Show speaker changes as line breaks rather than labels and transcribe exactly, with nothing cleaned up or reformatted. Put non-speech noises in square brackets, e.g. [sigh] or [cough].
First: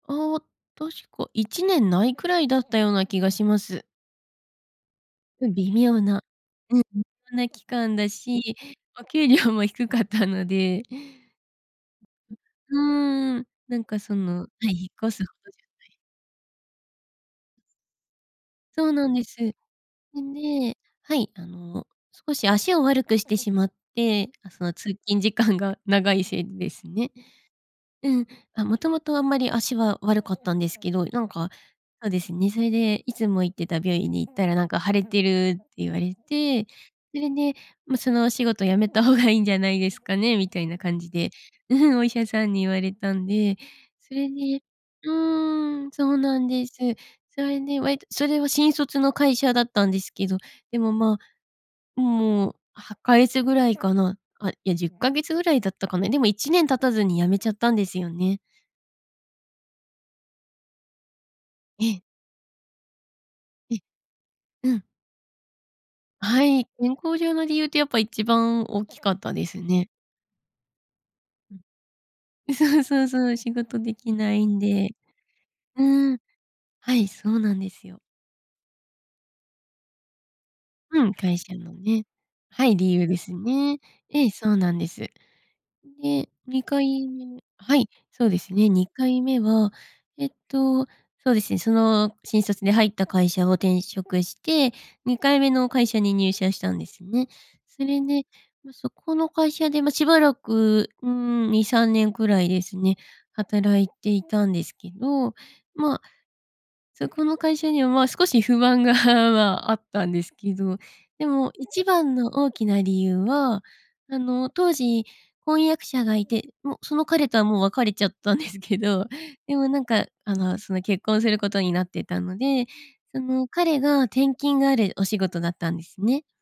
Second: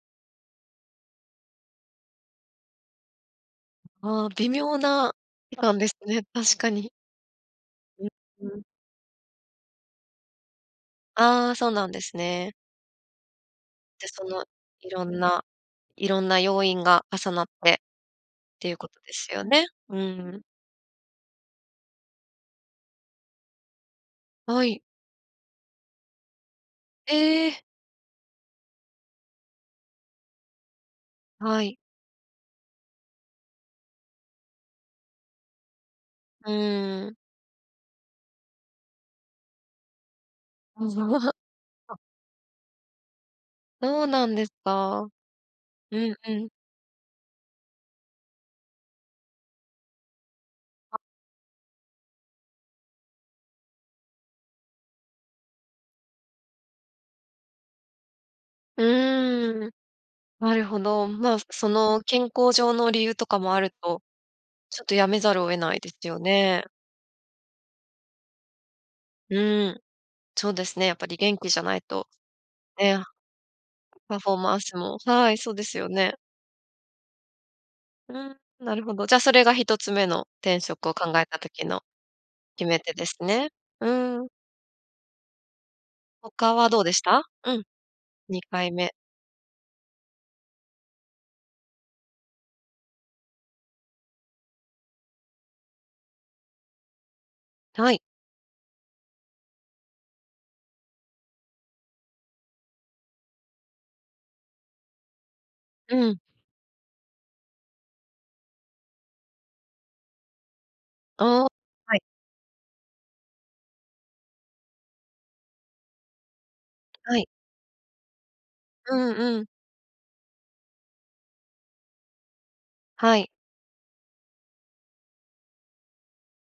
ああ、確かいちねんないくらいだったような気がします。
ん、ああ、微妙な
うん、
期
微
間です
妙な。
ね、確か
うん、
に。
そんな期間
う
だ
う
し、
ん。
お給料も低かったので。
ああ、そうなんですね。
うううーん、なんか
で、
そ
その
の引
いろ
っ越
ん
すほ
な
どじゃない
いろんな要因が重なって、っていう
そ
こ
う
と
なん
で
で
す
す。
よ
で、
ね。うん。
ねはい、あの、少し足を悪くしてしまって、あ、
は
その
い。
通勤時間が長いせいでですね。
え。
うん、あ、もともとあんまり足は悪かったんですけど、なんか、
はい。
そうですね、それでいつも行ってた病院に行ったらなんか「腫れてる」って言われ
う
て、
ーん。
それで、ま、「そのお仕事辞めた方がいいんじゃないですかね」みたいな感じで、
[unintelligible]
うふん、
、あ。
お医者さんに言われたんで、
そう
そ
な
れ
んです
で
か？
うーん、
う
そ
ん
う
う
なん
ん。
です。それで、割とそれは新卒の会社だったんですけど、でも
あ。
まあ。ん、もうはっかげつぐらいかな。あ、いやじゅっかげつぐらいだったかな。でもいちねん経たずに辞めちゃったんですよね。
うーん、なるほど、まあ、そ
え
の
え。
健康上の理由とかもある
え。
と、
う
ちょ
ん。
っとやめざるを得ないですよ
あ、は
ね。
い、健康上の理由ってやっぱ一番大きかったです
うん、
ね。
そうですね、やっぱり元気
う
じ
ん。
ゃないと、
え、そうそ
ね。
うそう、仕事で
[unintelligible]
き
パフ
な
ォー
い
マ
ん
ンス
で、
もはい、そうです
う
よね。
ん。はい、そうなんですよ。
うん、なるほど、じゃそれがひとつめの転職を
う
考
ん、
え
会
た
社
時
の
の、
ねは
決
い、
め手
理
で
由で
す
す
ね。
ね。
う
え
ん。
え、そうなんです。ん、で
他
に
は
か
どうでし
い
た？
め
うん。
はい、そうで
に
す
か
ね
い
に
め。
かいめは、えっと、そうですね、その新卒で入った会社を転職してにかいめの会社に入社したんですね。そ
はい。
れで、うそこの会社で、ま、しばらく、うーん、にさんねんくらいですね、働いていたんですけど、ま
う
あ、
ん。
そこの会社にはまあ少し不安が、あ、まあ、あったんですけど、で
ああ、
も一
はい。
番の大きな理由は、あの、当時婚約者がいて、もうその
はい。
彼とはもう別れちゃったんですけ
う
ど、
んうん。
でもなんかあのその結婚することになってたので、
は
そ
い。
の、彼が転勤があるお仕事だったんですね。